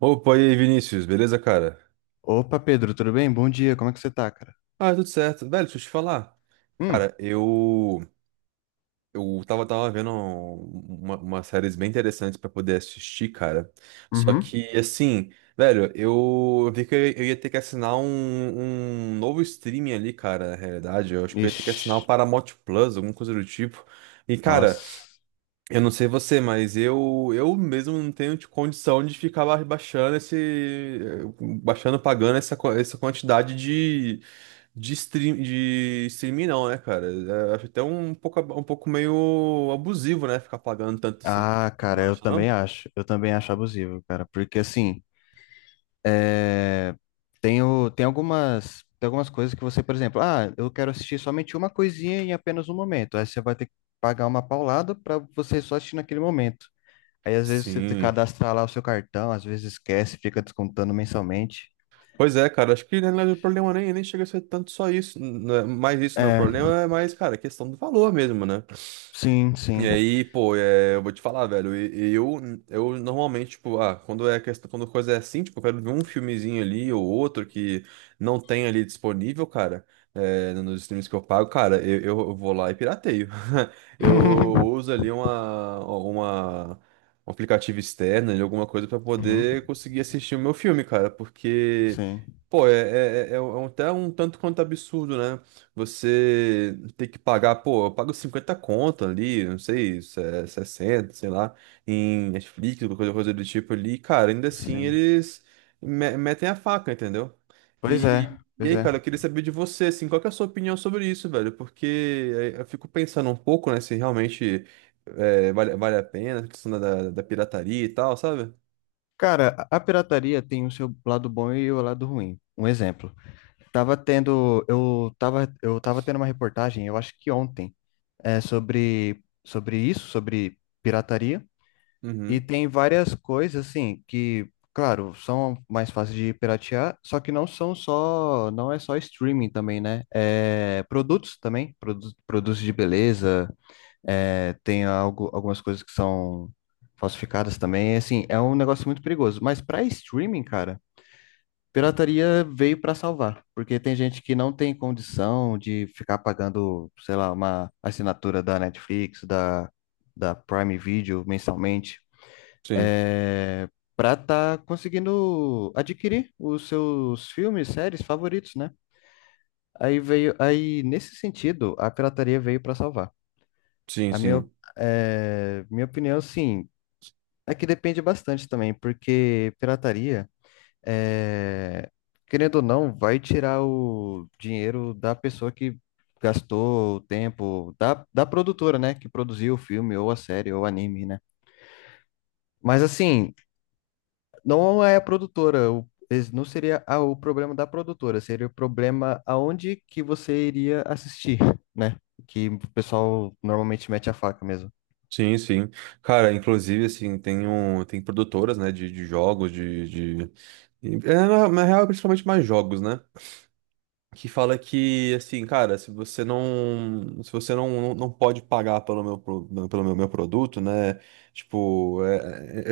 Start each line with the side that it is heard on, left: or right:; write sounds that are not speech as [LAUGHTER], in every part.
right: Opa, e aí, Vinícius, beleza, cara?
left: Opa, Pedro, tudo bem? Bom dia, como é que você tá, cara?
right: Ah, tudo certo. Velho, deixa eu te falar.
left: Hum,
right: Cara, eu tava vendo umas séries bem interessantes pra poder assistir, cara. Só
left: uhum.
right: que, assim, velho, eu vi que eu ia ter que assinar um novo streaming ali, cara, na realidade. Eu acho que eu ia ter que
left: Ixi,
right: assinar o Paramount Plus, alguma coisa do tipo. E, cara,
left: nossa.
right: eu não sei você, mas eu mesmo não tenho de condição de ficar baixando esse baixando pagando essa, essa quantidade de stream de streaming não, né, cara? É, acho até um pouco um pouco meio abusivo, né, ficar pagando tanto assim.
left: Ah, cara,
right: Não
left: eu
right: acha
left: também
right: não?
left: acho. Eu também acho abusivo, cara. Porque assim, é... tem algumas coisas que você, por exemplo, ah, eu quero assistir somente uma coisinha em apenas um momento. Aí você vai ter que pagar uma paulada pra você só assistir naquele momento. Aí às vezes você te
right: Sim.
left: cadastra lá o seu cartão, às vezes esquece, fica descontando mensalmente.
right: Pois é, cara, acho que na verdade o problema nem chega a ser tanto só isso, não é mais isso não, o
left: É,
right: problema é mais, cara, a questão do valor mesmo, né?
left: sim,
right: E
left: sim.
right: aí, pô, é, eu vou te falar, velho, e eu normalmente, tipo, ah, quando é questão, quando coisa é assim, tipo, eu quero ver um filmezinho ali ou outro que não tem ali disponível, cara, é, nos streams que eu pago, cara, eu, eu vou lá e pirateio. [LAUGHS] Eu uso
left: [LAUGHS]
right: ali um aplicativo externo, ali, alguma coisa pra
left: Uhum,
right: poder conseguir assistir o meu filme, cara, porque,
left: sim.
right: pô, é até um tanto quanto absurdo, né? Você tem que pagar, pô, eu pago 50 conto ali, não sei, 60, sei lá, em Netflix, alguma coisa, coisa do tipo ali, cara, ainda assim
left: Sim.
right: eles metem a faca, entendeu?
left: Pois é,
right: E
left: pois
right: aí,
left: é.
right: cara, eu queria saber de você, assim, qual que é a sua opinião sobre isso, velho? Porque eu fico pensando um pouco, né, se realmente vale a pena, a questão da, da pirataria e tal, sabe?
left: Cara, a pirataria tem o seu lado bom e o lado ruim. Um exemplo. Tava tendo, eu tava tendo uma reportagem, eu acho que ontem, sobre isso, sobre pirataria. E
right: Uhum.
left: tem várias coisas, assim, que, claro, são mais fáceis de piratear, só que não é só streaming também, né? Produtos também, produtos de beleza, tem algumas coisas que são falsificadas também. Assim, é um negócio muito perigoso. Mas para streaming, cara, pirataria veio para salvar, porque tem gente que não tem condição de ficar pagando, sei lá, uma assinatura da Netflix, da Prime Video mensalmente,
right: Sim,
left: é, para estar conseguindo adquirir os seus filmes, séries favoritos, né? Aí nesse sentido, a pirataria veio para salvar.
right: sim,
left: A minha,
right: sim.
left: é, minha opinião, sim. É que depende bastante também, porque pirataria, é, querendo ou não, vai tirar o dinheiro da pessoa que gastou o tempo, da produtora, né, que produziu o filme, ou a série, ou o anime, né? Mas assim, não é a produtora, não seria o problema da produtora, seria o problema aonde que você iria assistir, né? Que o pessoal normalmente mete a faca mesmo.
right: Sim, sim. Cara, inclusive, assim, tem, um, tem produtoras, né, de jogos, de... É, na, na real, principalmente mais jogos, né? Que fala que, assim, cara, se você não pode pagar pelo meu, pelo meu, produto, né? Tipo, é-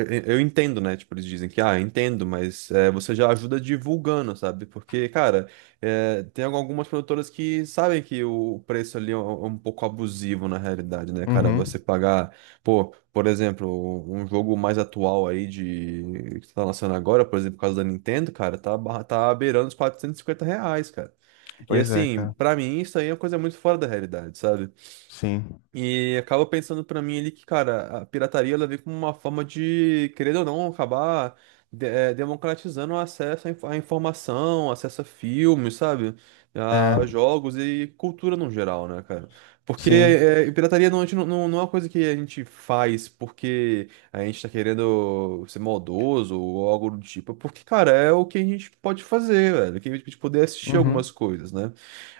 right: é- é- eu entendo, né? Tipo, eles dizem que, ah, entendo, mas é, você já ajuda divulgando, sabe? Porque, cara, é, tem algumas produtoras que sabem que o preço ali é é um pouco abusivo na realidade, né, cara? Você
left: Uhum.
right: pagar, pô, por exemplo, um jogo mais atual aí de que tá lançando agora, por exemplo, por causa da Nintendo, cara, tá, tá beirando os R$ 450, cara. E
left: Pois é,
right: assim,
left: cara.
right: pra mim isso aí é uma coisa muito fora da realidade, sabe?
left: Sim.
right: E acaba pensando pra mim ali que, cara, a pirataria ela vem como uma forma de, querendo ou não, acabar democratizando o acesso à à informação, acesso a filmes, sabe?
left: É,
right: A jogos e cultura no geral, né, cara? Porque
left: sim.
right: pirataria não, a gente não não é uma coisa que a gente faz porque a gente tá querendo ser maldoso ou algo do tipo. É porque, cara, é o que a gente pode fazer, velho. Que a gente poder assistir
left: Uhum.
right: algumas coisas, né?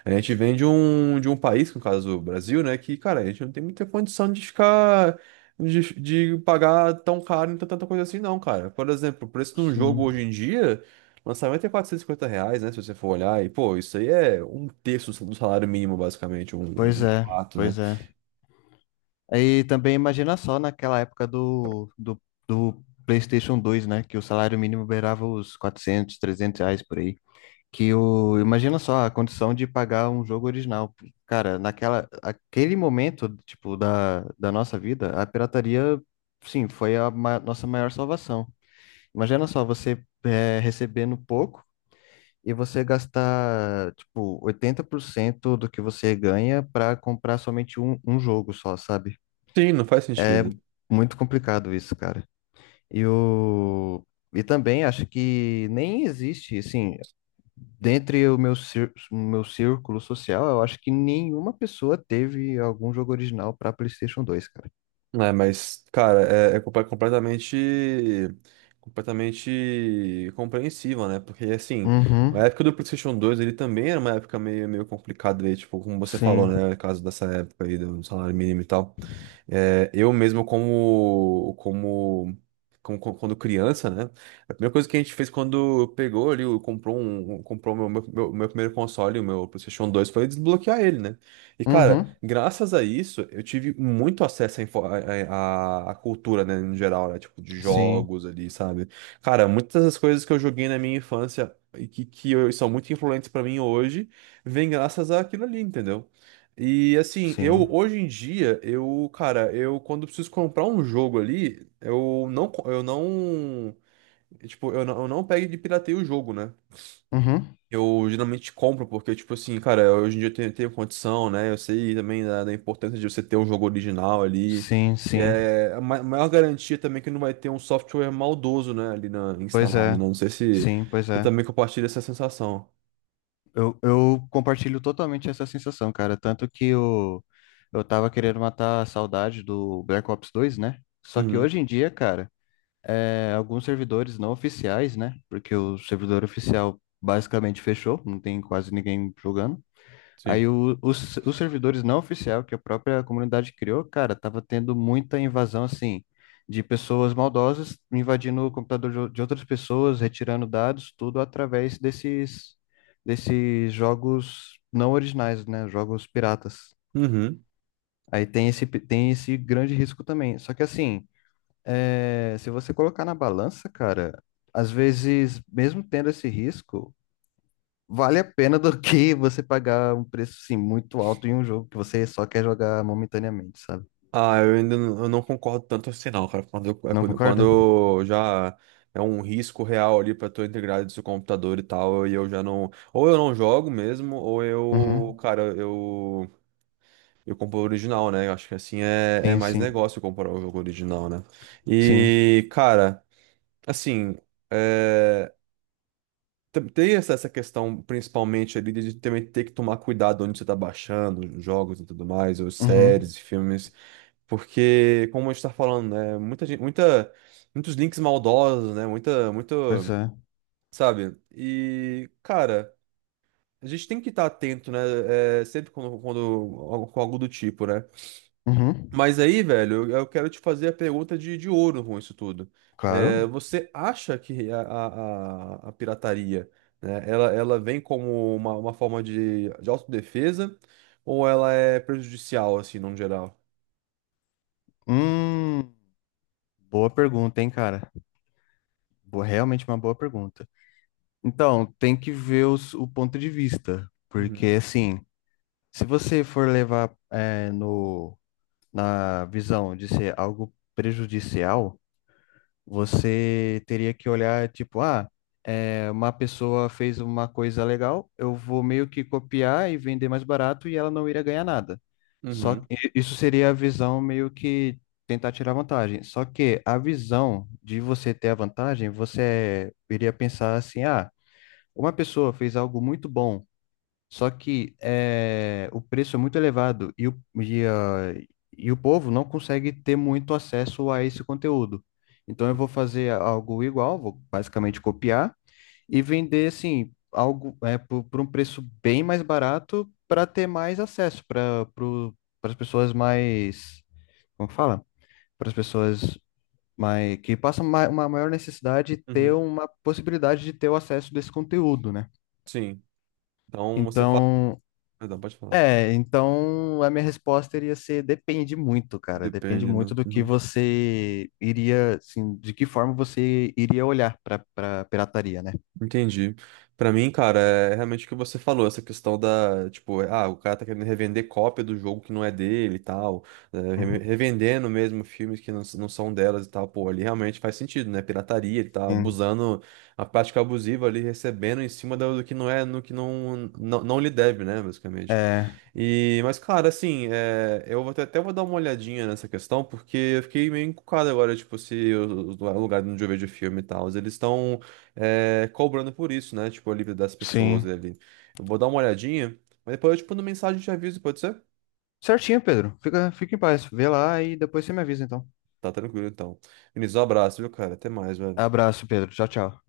right: A gente vem de um país, que no caso é o Brasil, né? Que, cara, a gente não tem muita condição de ficar. De pagar tão caro em tanta coisa assim, não, cara. Por exemplo, o preço de um jogo hoje
left: Sim,
right: em dia, lançamento é R$ 450, né? Se você for olhar, e pô, isso aí é um terço do salário mínimo, basicamente, um,
left: pois
right: um
left: é,
right: quarto, né?
left: pois é. Aí também imagina só naquela época do PlayStation 2, né? Que o salário mínimo beirava os 400 300 reais por aí. Imagina só a condição de pagar um jogo original. Cara, aquele momento, tipo, da nossa vida, a pirataria, sim, foi a nossa maior salvação. Imagina só você recebendo pouco e você gastar, tipo, 80% do que você ganha para comprar somente um jogo só, sabe?
right: Sim, não faz
left: É
right: sentido.
left: muito complicado isso, cara. E o... E também acho que nem existe, assim, dentre o meu círculo social, eu acho que nenhuma pessoa teve algum jogo original para PlayStation 2, cara.
right: É, mas, cara, é, é completamente, completamente compreensível, né? Porque, assim, a
left: Uhum,
right: época do PlayStation 2 ele também era uma época meio complicada, aí, tipo, como você falou,
left: sim.
right: né? No caso dessa época aí do salário mínimo e tal. É, eu mesmo quando criança, né? A primeira coisa que a gente fez quando pegou ali, comprou um, comprou meu primeiro console, o meu PlayStation 2 foi desbloquear ele, né? E cara,
left: Uhum,
right: graças a isso, eu tive muito acesso à, à cultura, né, no geral, né? Tipo, de
left: sim,
right: jogos ali, sabe? Cara, muitas das coisas que eu joguei na minha infância e que, são muito influentes pra mim hoje, vem graças àquilo ali, entendeu? E assim, eu
left: sim.
right: hoje em dia, eu, cara, eu quando preciso comprar um jogo ali, eu não, tipo, eu não pego e pirateio o jogo, né?
left: Uhum,
right: Eu geralmente compro porque, tipo assim, cara, hoje em dia eu tenho, tenho condição, né? Eu sei também da, da importância de você ter um jogo original ali.
left: sim,
right: E
left: sim.
right: é a maior garantia também é que não vai ter um software maldoso, né, ali na,
left: Pois
right: instalado, né?
left: é.
right: Não sei se
left: Sim, pois
right: você
left: é.
right: também compartilha essa sensação.
left: Eu compartilho totalmente essa sensação, cara. Tanto que eu tava querendo matar a saudade do Black Ops 2, né? Só que
right: Uhum,
left: hoje em dia, cara, alguns servidores não oficiais, né? Porque o servidor oficial basicamente fechou, não tem quase ninguém jogando.
right: sim.
left: Aí os servidores não oficial que a própria comunidade criou, cara, tava tendo muita invasão, assim, de pessoas maldosas invadindo o computador de de outras pessoas, retirando dados, tudo através desses jogos não originais, né? Jogos piratas.
right: Uhum.
left: Aí tem esse grande risco também. Só que, assim, se você colocar na balança, cara, às vezes, mesmo tendo esse risco, vale a pena do que você pagar um preço assim, muito alto em um jogo que você só quer jogar momentaneamente, sabe?
right: Ah, eu ainda não, eu não concordo tanto assim, não, cara. Quando,
left: Não concorda?
right: quando já é um risco real ali pra tua integridade do seu computador e tal, e eu já não. Ou eu não jogo mesmo, ou eu.
left: Uhum.
right: Cara, eu. Eu compro o original, né? Eu acho que assim é, é
left: Sim,
right: mais
left: sim,
right: negócio comprar o jogo original, né?
left: sim.
right: E, cara, assim. É, tem essa questão, principalmente ali, de também ter que tomar cuidado onde você está baixando os jogos e tudo mais, ou
left: Uhum.
right: séries e filmes, porque, como a gente tá falando, né, muitos links maldosos, né,
left: Pois é.
right: sabe? E, cara, a gente tem que estar atento, né, é, sempre quando, com algo do tipo, né?
left: Uhum.
right: Mas aí, velho, eu quero te fazer a pergunta de ouro com isso tudo.
left: Claro.
right: Você acha que a pirataria, né, ela vem como uma forma de autodefesa ou ela é prejudicial, assim, no geral?
left: Hum, boa pergunta, hein, cara? Boa, realmente uma boa pergunta. Então, tem que ver o ponto de vista, porque
right: Uhum,
left: assim, se você for levar é, no, na visão de ser algo prejudicial, você teria que olhar, tipo, uma pessoa fez uma coisa legal, eu vou meio que copiar e vender mais barato e ela não iria ganhar nada. Só
right: uhum,
left: que isso seria a visão meio que tentar tirar vantagem. Só que a visão de você ter a vantagem, você iria pensar assim, ah, uma pessoa fez algo muito bom. Só que o preço é muito elevado e o povo não consegue ter muito acesso a esse conteúdo. Então eu vou fazer algo igual, vou basicamente copiar e vender assim algo por um preço bem mais barato para ter mais acesso para as pessoas mais, como que fala? Para as pessoas mais que passam uma maior necessidade de ter
right: uhum.
left: uma possibilidade de ter o acesso desse conteúdo, né?
right: Sim. Então você fala.
left: Então,
right: Perdão, pode falar.
left: então, a minha resposta iria ser depende muito, cara. Depende
right: Depende, né?
left: muito do que você iria, assim, de que forma você iria olhar para pirataria, né?
right: Entendi. Pra mim, cara, é realmente o que você falou, essa questão da, tipo, ah, o cara tá querendo revender cópia do jogo que não é dele e tal, é,
left: Uhum.
right: revendendo mesmo filmes que não, não são delas e tal, pô, ali realmente faz sentido, né? Pirataria, ele tá
left: Sim.
right: abusando, a prática abusiva ali, recebendo em cima do que não é, no que não lhe deve, né, basicamente.
left: É,
right: E, mas, cara, assim, é, eu vou até vou dar uma olhadinha nessa questão, porque eu fiquei meio encucado agora, tipo, se o, o lugar onde eu vejo filme e tal, eles estão é, cobrando por isso, né? Tipo, a livre das pessoas
left: sim.
right: ali. Eu vou dar uma olhadinha, mas depois eu te mando mensagem e te aviso, pode ser?
left: Certinho, Pedro. Fica, fica em paz. Vê lá e depois você me avisa, então.
right: Tá tranquilo, então. Vinícius, um abraço, viu, cara? Até mais, velho.
left: Abraço, Pedro. Tchau, tchau.